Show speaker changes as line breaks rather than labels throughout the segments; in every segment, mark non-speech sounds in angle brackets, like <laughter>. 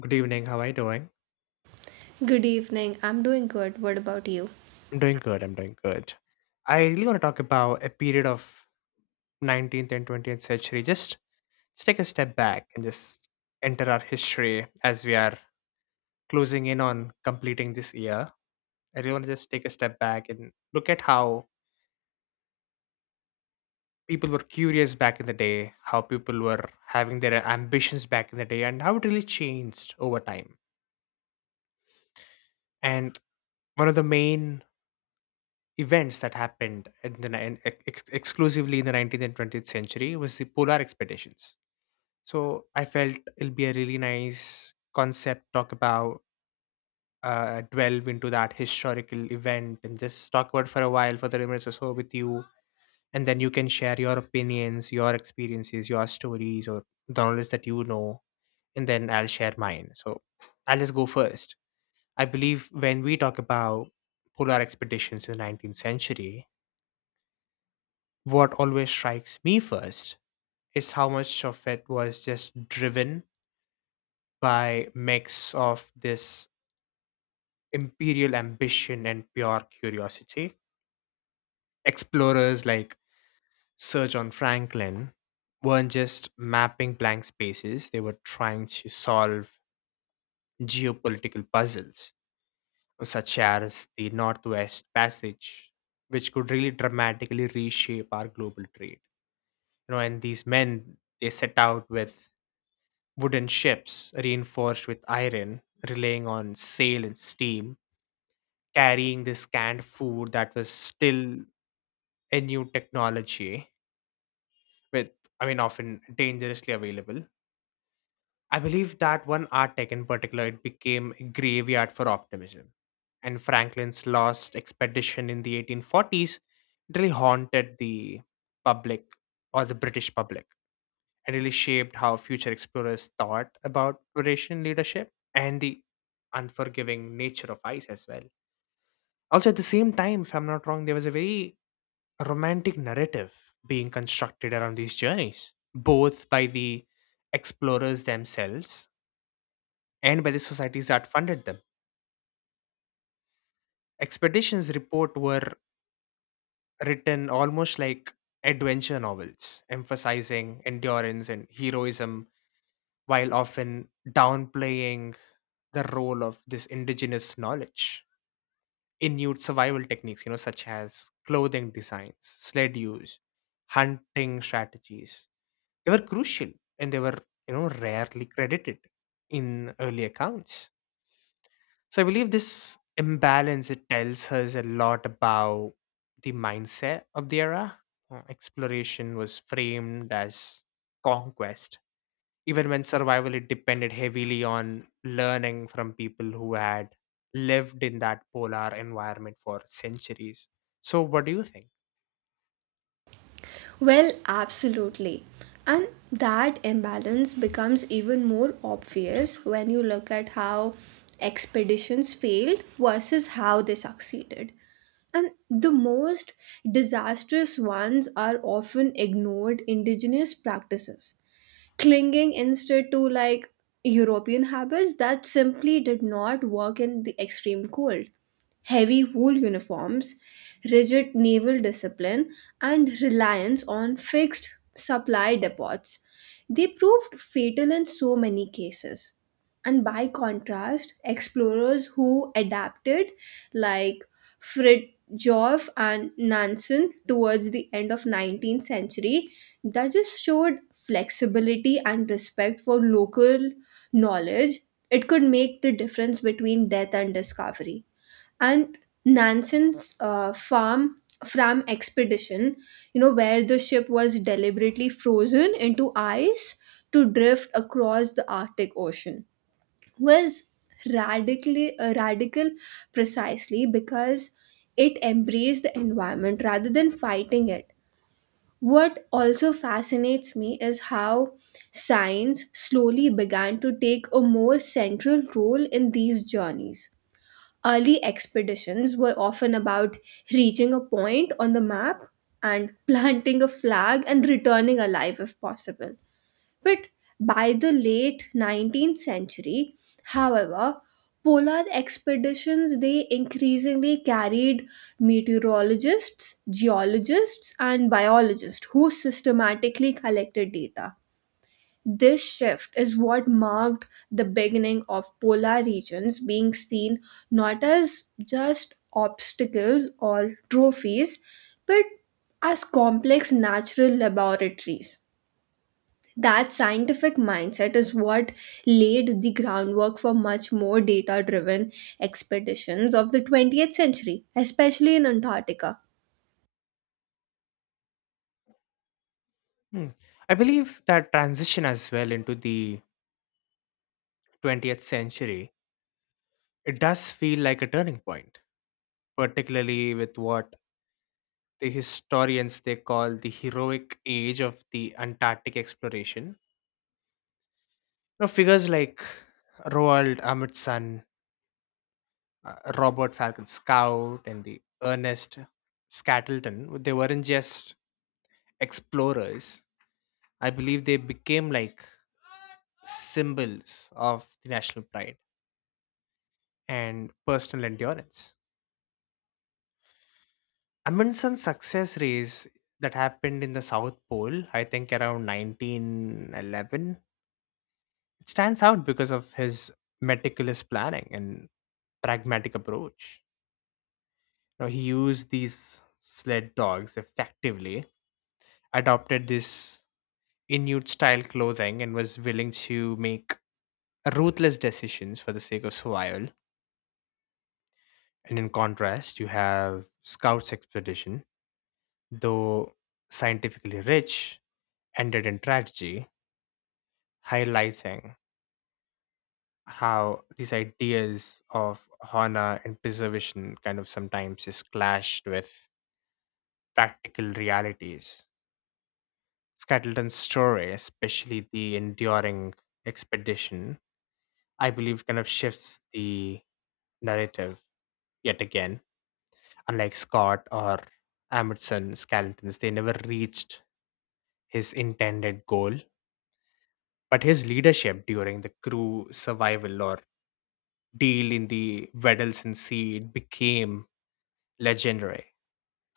Good evening. How are you doing?
Good evening. I'm doing good. What about you?
I'm doing good. I really want to talk about a period of 19th and 20th century. Just take a step back and just enter our history as we are closing in on completing this year. I really want to just take a step back and look at how people were curious back in the day, how people were having their ambitions back in the day, and how it really changed over time. And one of the main events that happened in the nin- ex- ex- exclusively in the 19th and 20th century was the polar expeditions. So I felt it'll be a really nice concept talk about delve into that historical event and just talk about it for a while for 30 minutes or so with you, and then you can share your opinions, your experiences, your stories, or the knowledge that you know, and then I'll share mine. So I'll just go first. I believe when we talk about polar expeditions in the 19th century, what always strikes me first is how much of it was just driven by mix of this imperial ambition and pure curiosity. Explorers like Sir John Franklin weren't just mapping blank spaces, they were trying to solve geopolitical puzzles such as the Northwest Passage, which could really dramatically reshape our global trade, you know. And these men, they set out with wooden ships, reinforced with iron, relying on sail and steam, carrying this canned food that was still a new technology with, I mean, often dangerously available. I believe that one art tech in particular, it became a graveyard for optimism, and Franklin's lost expedition in the 1840s really haunted the public, or the British public, and really shaped how future explorers thought about Eurasian leadership and the unforgiving nature of ice as well. Also, at the same time, if I'm not wrong, there was a very romantic narrative being constructed around these journeys, both by the explorers themselves and by the societies that funded them. Expeditions report were written almost like adventure novels, emphasizing endurance and heroism while often downplaying the role of this indigenous knowledge. Inuit survival techniques, you know, such as clothing designs, sled use, hunting strategies, they were crucial, and they were, you know, rarely credited in early accounts. So I believe this imbalance, it tells us a lot about the mindset of the era. Exploration was framed as conquest even when survival, it depended heavily on learning from people who had lived in that polar environment for centuries. So what do you think?
Well, absolutely. And that imbalance becomes even more obvious when you look at how expeditions failed versus how they succeeded. And the most disastrous ones are often ignored indigenous practices clinging instead to like European habits that simply did not work in the extreme cold. Heavy wool uniforms, rigid naval discipline, and reliance on fixed supply depots. They proved fatal in so many cases. And by contrast, explorers who adapted, like Fridtjof and Nansen towards the end of 19th century, that just showed flexibility and respect for local knowledge, it could make the difference between death and discovery. And Nansen's farm Fram expedition, you know, where the ship was deliberately frozen into ice to drift across the Arctic Ocean, was radical precisely because it embraced the environment rather than fighting it. What also fascinates me is how science slowly began to take a more central role in these journeys. Early expeditions were often about reaching a point on the map and <laughs> planting a flag and returning alive if possible. But by the late 19th century, however, polar expeditions they increasingly carried meteorologists, geologists and biologists who systematically collected data. This shift is what marked the beginning of polar regions being seen not as just obstacles or trophies but as complex natural laboratories. That scientific mindset is what laid the groundwork for much more data driven expeditions of the 20th century, especially in Antarctica.
Hmm. I believe that transition as well into the 20th century, it does feel like a turning point, particularly with what the historians they call the heroic age of the Antarctic exploration. You know, figures like Roald Amundsen, Robert Falcon Scout and the Ernest Scattleton, they weren't just explorers. I believe they became like symbols of the national pride and personal endurance. Amundsen's success race that happened in the South Pole, I think around 1911, it stands out because of his meticulous planning and pragmatic approach. Now, he used these sled dogs effectively, adopted this Inuit style clothing, and was willing to make ruthless decisions for the sake of survival. And in contrast, you have Scout's expedition, though scientifically rich, ended in tragedy, highlighting how these ideas of honor and preservation kind of sometimes is clashed with practical realities. Skettleton's story, especially the enduring expedition, I believe kind of shifts the narrative yet again. Unlike Scott or Amundsen Skeletons, they never reached his intended goal. But his leadership during the crew survival or deal in the Weddellston Sea became legendary.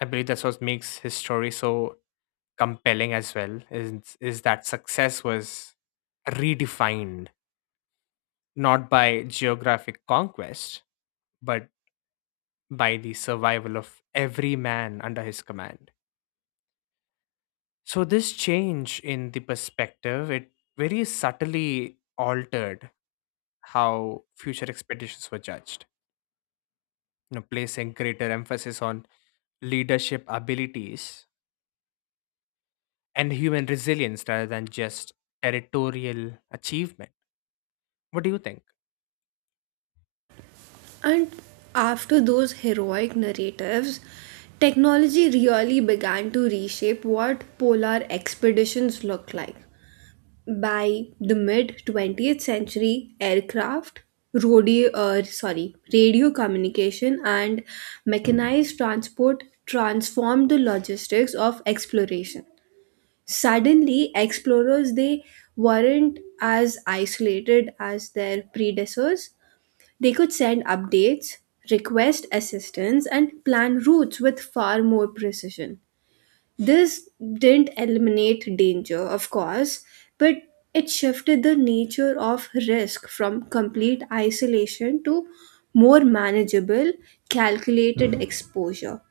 I believe that's what makes his story so compelling as well, is that success was redefined not by geographic conquest, but by the survival of every man under his command. So this change in the perspective, it very subtly altered how future expeditions were judged, you know, placing greater emphasis on leadership abilities and human resilience rather than just territorial achievement. What do you think?
And after those heroic narratives, technology really began to reshape what polar expeditions looked like. By the mid 20th century, aircraft, radio communication, and mechanized transport transformed the logistics of exploration. Suddenly, explorers they weren't as isolated as their predecessors. They could send updates, request assistance, and plan routes with far more precision. This didn't eliminate danger, of course, but it shifted the nature of risk from complete isolation to more manageable, calculated exposure.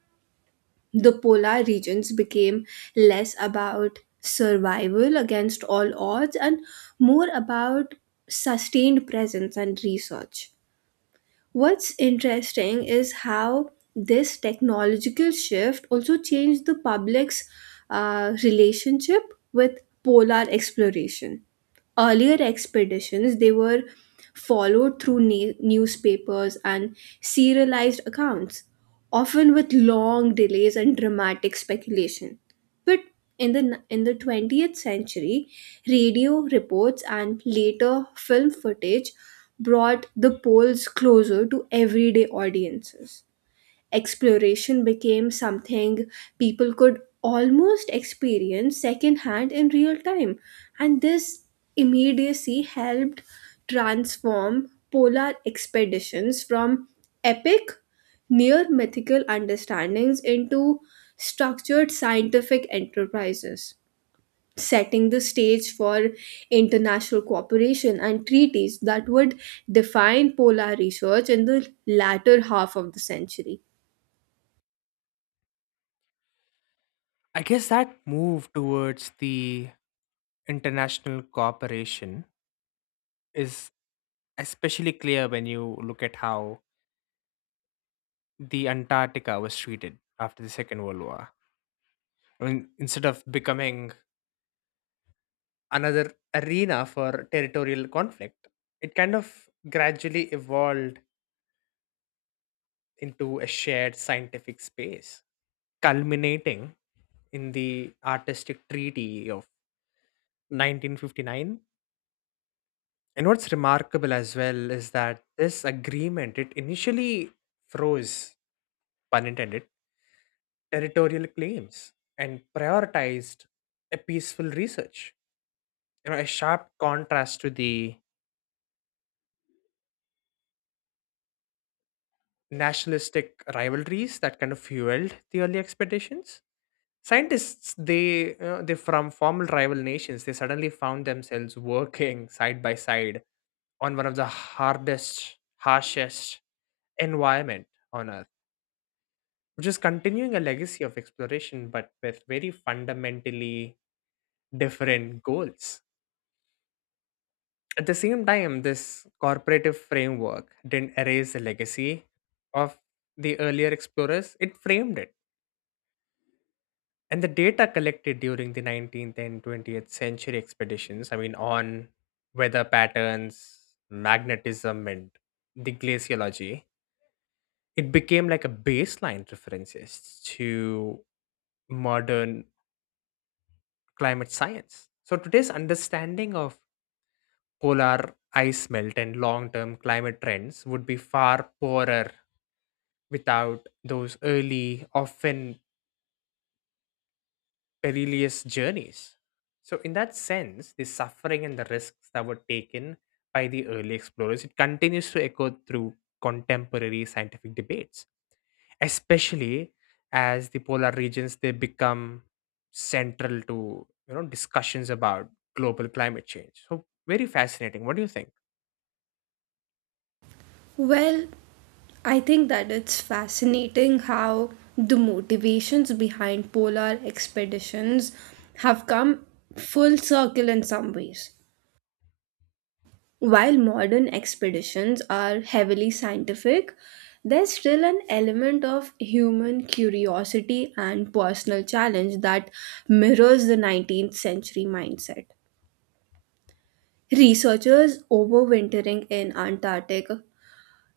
The polar regions became less about survival against all odds and more about sustained presence and research. What's interesting is how this technological shift also changed the public's relationship with polar exploration. Earlier expeditions, they were followed through newspapers and serialized accounts, often with long delays and dramatic speculation. But in the in the 20th century, radio reports and later film footage brought the polls closer to everyday audiences. Exploration became something people could almost experience secondhand in real time, and this immediacy helped transform polar expeditions from epic, near mythical understandings into structured scientific enterprises, setting the stage for international cooperation and treaties that would define polar research in the latter half of the century.
I guess that move towards the international cooperation is especially clear when you look at how the Antarctica was treated after the Second World War. I mean, instead of becoming another arena for territorial conflict, it kind of gradually evolved into a shared scientific space, culminating in the artistic treaty of 1959. And what's remarkable as well is that this agreement, it initially froze, pun intended, territorial claims and prioritized a peaceful research. You know, a sharp contrast to the nationalistic rivalries that kind of fueled the early expeditions. Scientists, they from formal rival nations, they suddenly found themselves working side by side on one of the hardest, harshest environment on Earth, which is continuing a legacy of exploration, but with very fundamentally different goals. At the same time, this corporative framework didn't erase the legacy of the earlier explorers; it framed it. And the data collected during the 19th and 20th century expeditions, I mean, on weather patterns, magnetism, and the glaciology, it became like a baseline references to modern climate science. So today's understanding of polar ice melt and long-term climate trends would be far poorer without those early, often perilous journeys. So, in that sense, the suffering and the risks that were taken by the early explorers, it continues to echo through contemporary scientific debates, especially as the polar regions they become central to, you know, discussions about global climate change. So very fascinating. What do you think?
Well, I think that it's fascinating how the motivations behind polar expeditions have come full circle in some ways. While modern expeditions are heavily scientific, there's still an element of human curiosity and personal challenge that mirrors the 19th century mindset. Researchers overwintering in Antarctic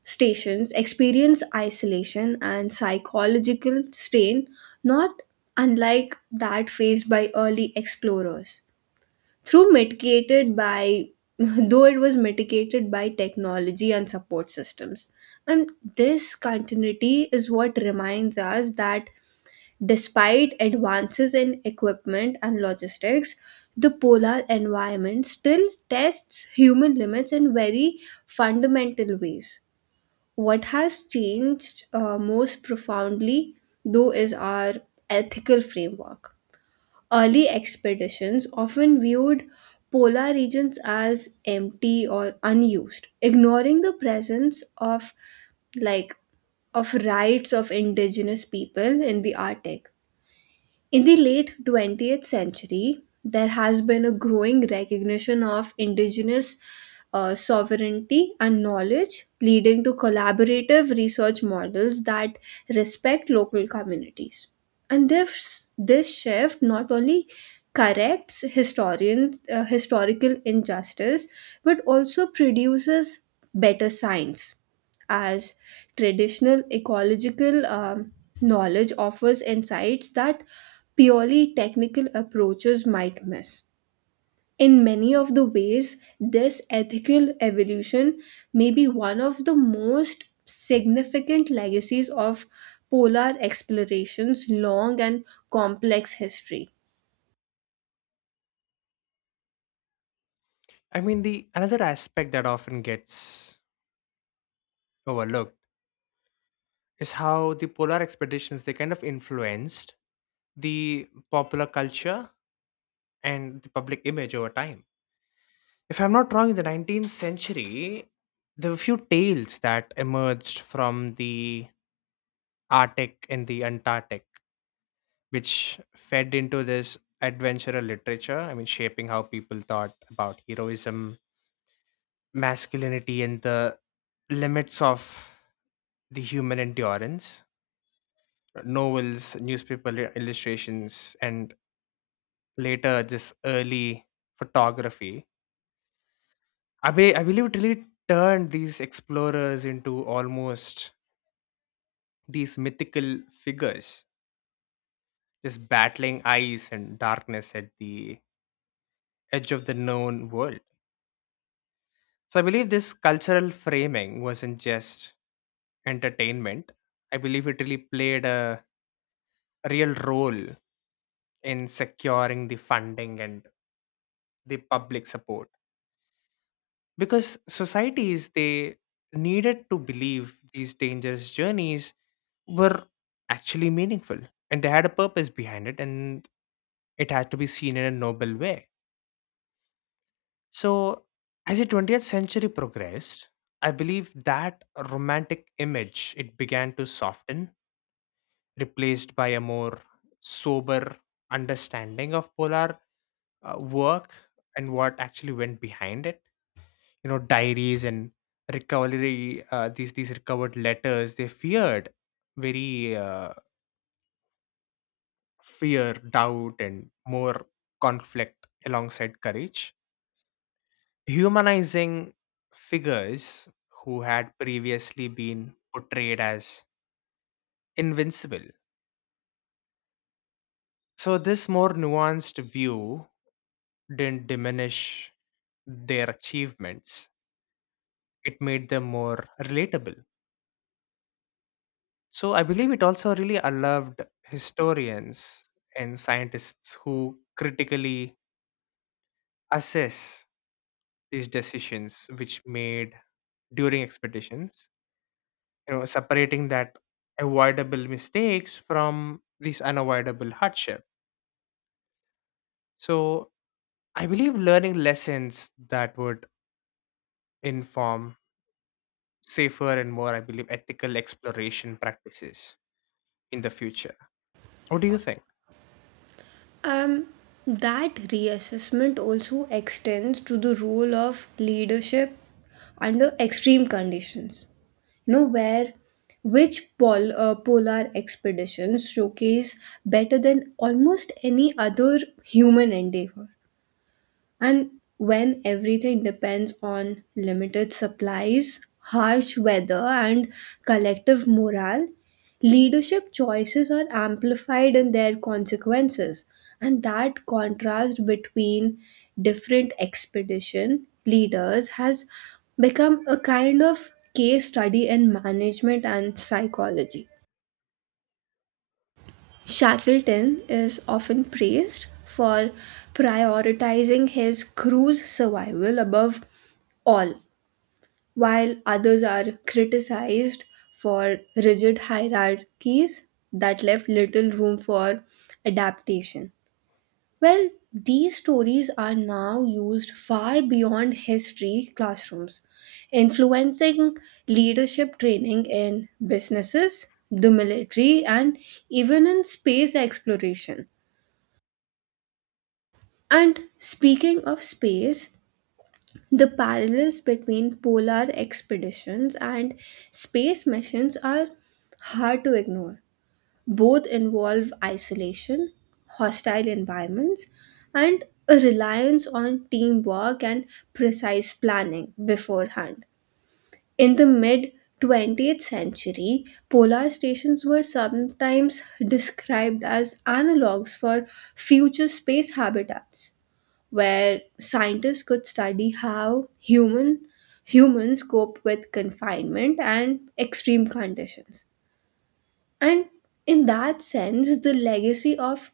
stations experience isolation and psychological strain not unlike that faced by early explorers, through mitigated by <laughs> though it was mitigated by technology and support systems, and this continuity is what reminds us that despite advances in equipment and logistics the polar environment still tests human limits in very fundamental ways. What has changed most profoundly though is our ethical framework. Early expeditions often viewed polar regions as empty or unused, ignoring the presence of, like of rights of indigenous people in the Arctic. In the late 20th century, there has been a growing recognition of indigenous sovereignty and knowledge, leading to collaborative research models that respect local communities. And this shift not only corrects historical injustice but also produces better science, as traditional ecological knowledge offers insights that purely technical approaches might miss. In many of the ways, this ethical evolution may be one of the most significant legacies of polar exploration's long and complex history.
I mean, the another aspect that often gets overlooked is how the polar expeditions they kind of influenced the popular culture and the public image over time. If I'm not wrong, in the 19th century, there were few tales that emerged from the Arctic and the Antarctic, which fed into this adventurer literature. I mean, shaping how people thought about heroism, masculinity, and the limits of the human endurance. Novels, newspaper illustrations, and later this early photography, I believe it really turned these explorers into almost these mythical figures, just battling ice and darkness at the edge of the known world. So I believe this cultural framing wasn't just entertainment. I believe it really played a real role in securing the funding and the public support because societies they needed to believe these dangerous journeys were actually meaningful, and they had a purpose behind it, and it had to be seen in a noble way. So, as the 20th century progressed, I believe that romantic image it began to soften, replaced by a more sober understanding of polar work and what actually went behind it. You know, diaries and recovery these recovered letters, they feared very fear, doubt, and more conflict alongside courage, humanizing figures who had previously been portrayed as invincible. So, this more nuanced view didn't diminish their achievements, it made them more relatable. So, I believe it also really allowed historians and scientists who critically assess these decisions which made during expeditions, you know, separating that avoidable mistakes from these unavoidable hardship. So I believe learning lessons that would inform safer and more, I believe, ethical exploration practices in the future. What do you think?
Um, that reassessment also extends to the role of leadership under extreme conditions. You know, where which polar expeditions showcase better than almost any other human endeavor? And when everything depends on limited supplies, harsh weather, and collective morale, leadership choices are amplified in their consequences. And that contrast between different expedition leaders has become a kind of case study in management and psychology. Shackleton is often praised for prioritizing his crew's survival above all, while others are criticized for rigid hierarchies that left little room for adaptation. Well, these stories are now used far beyond history classrooms, influencing leadership training in businesses, the military, and even in space exploration. And speaking of space, the parallels between polar expeditions and space missions are hard to ignore. Both involve isolation, hostile environments, and a reliance on teamwork and precise planning beforehand. In the mid 20th century, polar stations were sometimes described as analogs for future space habitats, where scientists could study how humans cope with confinement and extreme conditions. And in that sense, the legacy of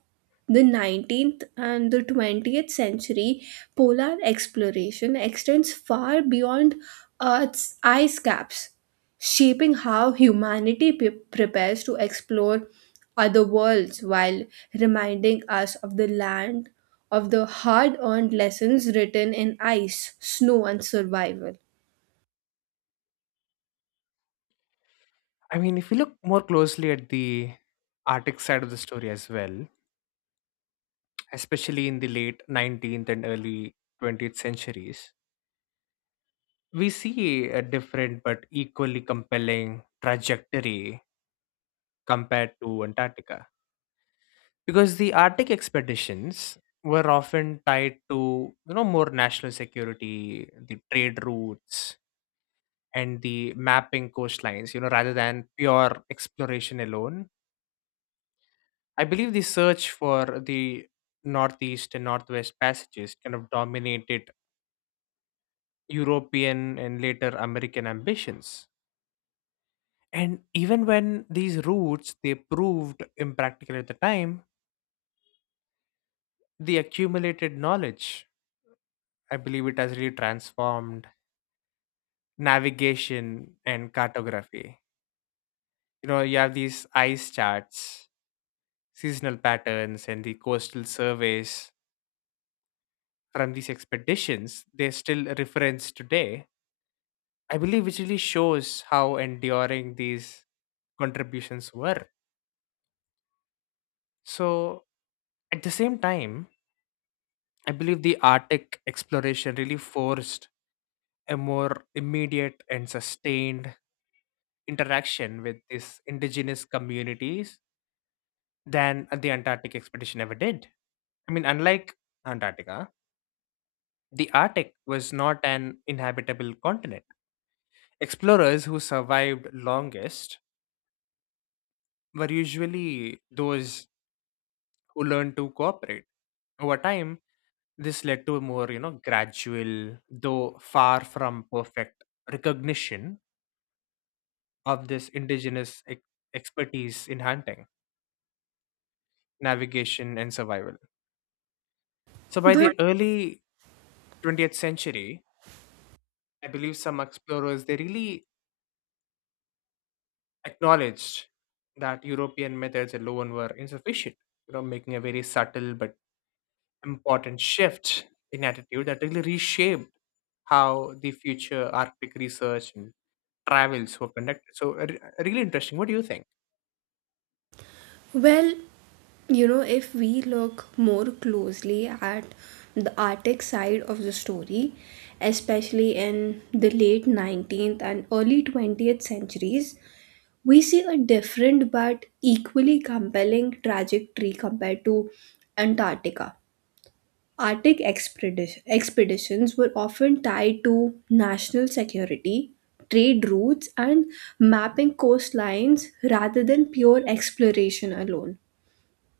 the 19th and the 20th century polar exploration extends far beyond Earth's ice caps, shaping how humanity prepares to explore other worlds while reminding us of the land of the hard earned lessons written in ice, snow, and survival.
I mean, if you look more closely at the Arctic side of the story as well, especially in the late 19th and early 20th centuries, we see a different but equally compelling trajectory compared to Antarctica because the Arctic expeditions were often tied to, you know, more national security, the trade routes, and the mapping coastlines. You know, rather than pure exploration alone. I believe the search for the northeast and northwest passages kind of dominated European and later American ambitions. And even when these routes they proved impractical at the time, the accumulated knowledge, I believe it has really transformed navigation and cartography. You know, you have these ice charts, seasonal patterns, and the coastal surveys from these expeditions, they still reference today. I believe which really shows how enduring these contributions were. So at the same time, I believe the Arctic exploration really forced a more immediate and sustained interaction with these indigenous communities than the Antarctic expedition ever did. I mean, unlike Antarctica, the Arctic was not an inhabitable continent. Explorers who survived longest were usually those who learned to cooperate. Over time, this led to a more, you know, gradual, though far from perfect, recognition of this indigenous expertise in hunting, navigation, and survival. So by
But
the early 20th century, I believe some explorers they really acknowledged that European methods alone were insufficient, you know, making a very subtle but important shift in attitude that really reshaped how the future Arctic research and travels were conducted. So really interesting. What do you think?
well, you know, if we look more closely at the Arctic side of the story, especially in the late 19th and early 20th centuries, we see a different but equally compelling trajectory compared to Antarctica. Arctic expeditions were often tied to national security, trade routes, and mapping coastlines rather than pure exploration alone.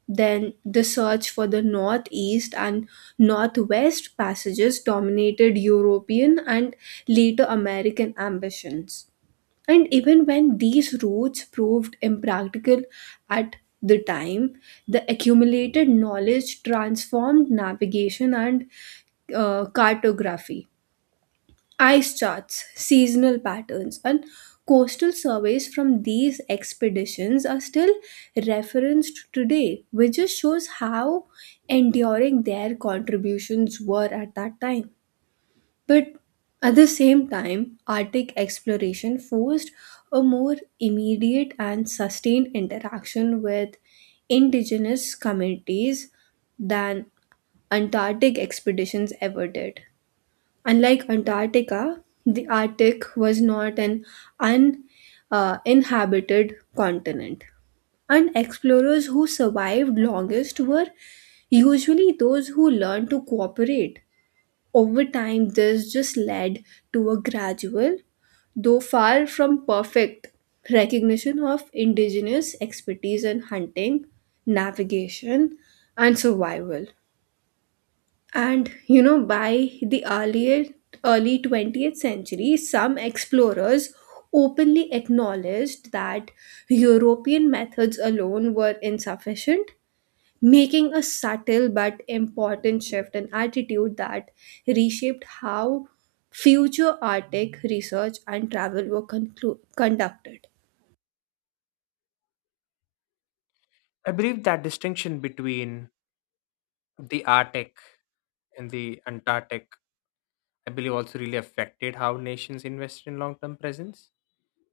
Then the search for the northeast and northwest passages dominated European and later American ambitions. And even when these routes proved impractical at the time, the accumulated knowledge transformed navigation and cartography. Ice charts, seasonal patterns, and coastal surveys from these expeditions are still referenced today, which just shows how enduring their contributions were at that time. But at the same time, Arctic exploration forced a more immediate and sustained interaction with indigenous communities than Antarctic expeditions ever did. Unlike Antarctica, the Arctic was not an uninhabited inhabited continent, and explorers who survived longest were usually those who learned to cooperate. Over time, this just led to a gradual, though far from perfect, recognition of indigenous expertise in hunting, navigation, and survival. And you know, by the earlier early 20th century, some explorers openly acknowledged that European methods alone were insufficient, making a subtle but important shift in attitude that reshaped how future Arctic research and travel were conducted.
I believe that distinction between the Arctic and the Antarctic, I believe also really affected how nations invested in long-term presence,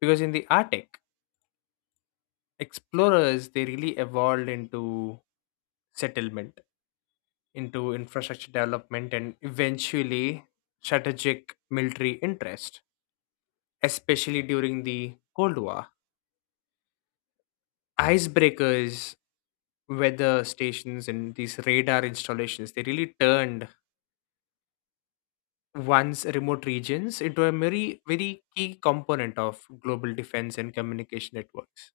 because in the Arctic, explorers they really evolved into settlement, into infrastructure development, and eventually strategic military interest, especially during the Cold War. Icebreakers, weather stations, and these radar installations they really turned once remote regions into a very very key component of global defense and communication networks.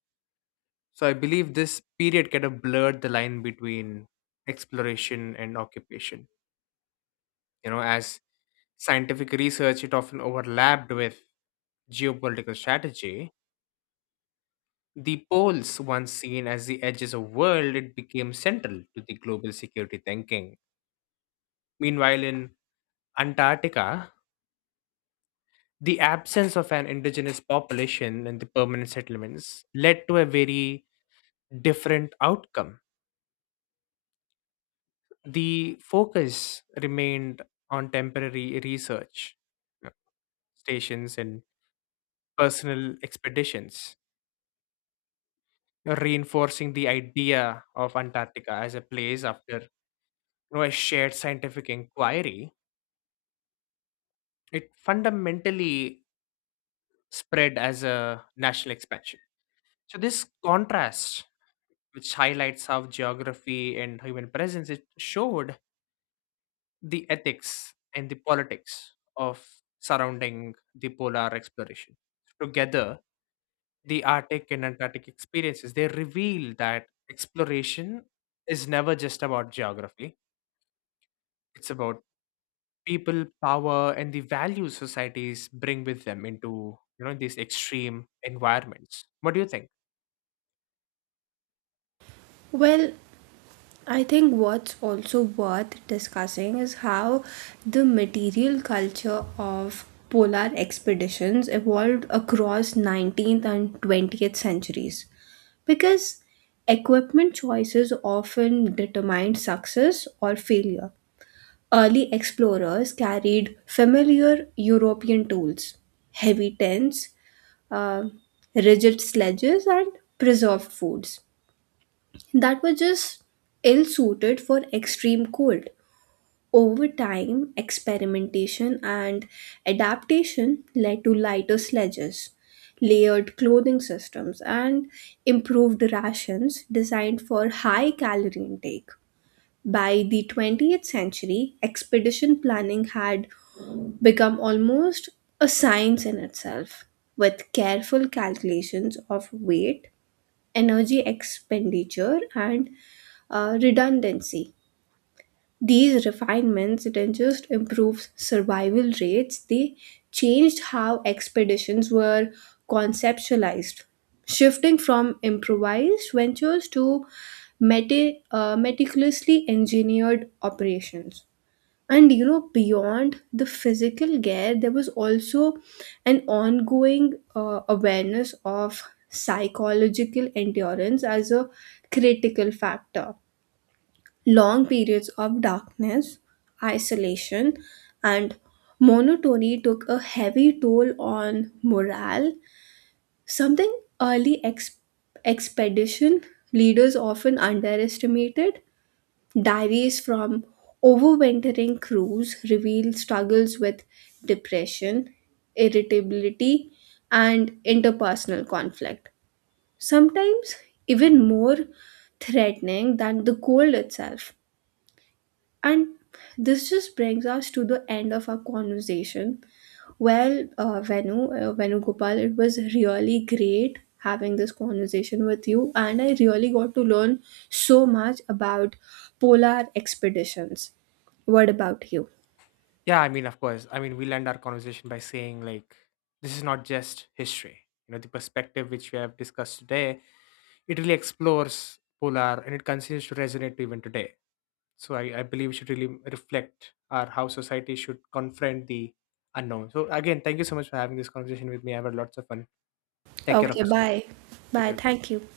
So I believe this period kind of blurred the line between exploration and occupation. You know, as scientific research, it often overlapped with geopolitical strategy. The poles, once seen as the edges of world, it became central to the global security thinking. Meanwhile, in Antarctica, the absence of an indigenous population and the permanent settlements led to a very different outcome. The focus remained on temporary research uh, stations and personal expeditions, reinforcing the idea of Antarctica as a place after, you know, a shared scientific inquiry. It fundamentally spread as a national expansion. So, this contrast, which highlights how geography and human presence, it showed the ethics and the politics of surrounding the polar exploration. Together, the Arctic and Antarctic experiences, they reveal that exploration is never just about geography. It's about people, power, and the values societies bring with them into, you know, these extreme environments. What do you think?
Well, I think what's also worth discussing is how the material culture of polar expeditions evolved across 19th and 20th centuries. Because equipment choices often determined success or failure. Early explorers carried familiar European tools, heavy tents, uh, rigid sledges, and preserved foods that were just ill suited for extreme cold. Over time, experimentation and adaptation led to lighter sledges, layered clothing systems, and improved rations designed for high calorie intake. By the 20th century, expedition planning had become almost a science in itself, with careful calculations of weight, energy expenditure, and redundancy. These refinements didn't just improve survival rates, they changed how expeditions were conceptualized, shifting from improvised ventures to meticulously engineered operations. And you know, beyond the physical care, there was also an ongoing awareness of psychological endurance as a critical factor. Long periods of darkness, isolation, and monotony took a heavy toll on morale, something early expedition leaders often underestimated. Diaries from overwintering crews reveal struggles with depression, irritability, and interpersonal conflict, sometimes even more threatening than the cold itself. And this just brings us to the end of our conversation. Well, Venu Gopal, it was really great having this conversation with you, and I really got to learn so much about polar expeditions. What about you?
Yeah, I mean, of course. I mean, we'll end our conversation by saying like this is not just history. You know, the perspective which we have discussed today, it really explores polar and it continues to resonate even today. So I believe we should really reflect our how society should confront the unknown. So again, thank you so much for having this conversation with me. I had lots of fun. Take care of
Okay,
yourself.
bye.
Take
Bye.
care.
Thank you.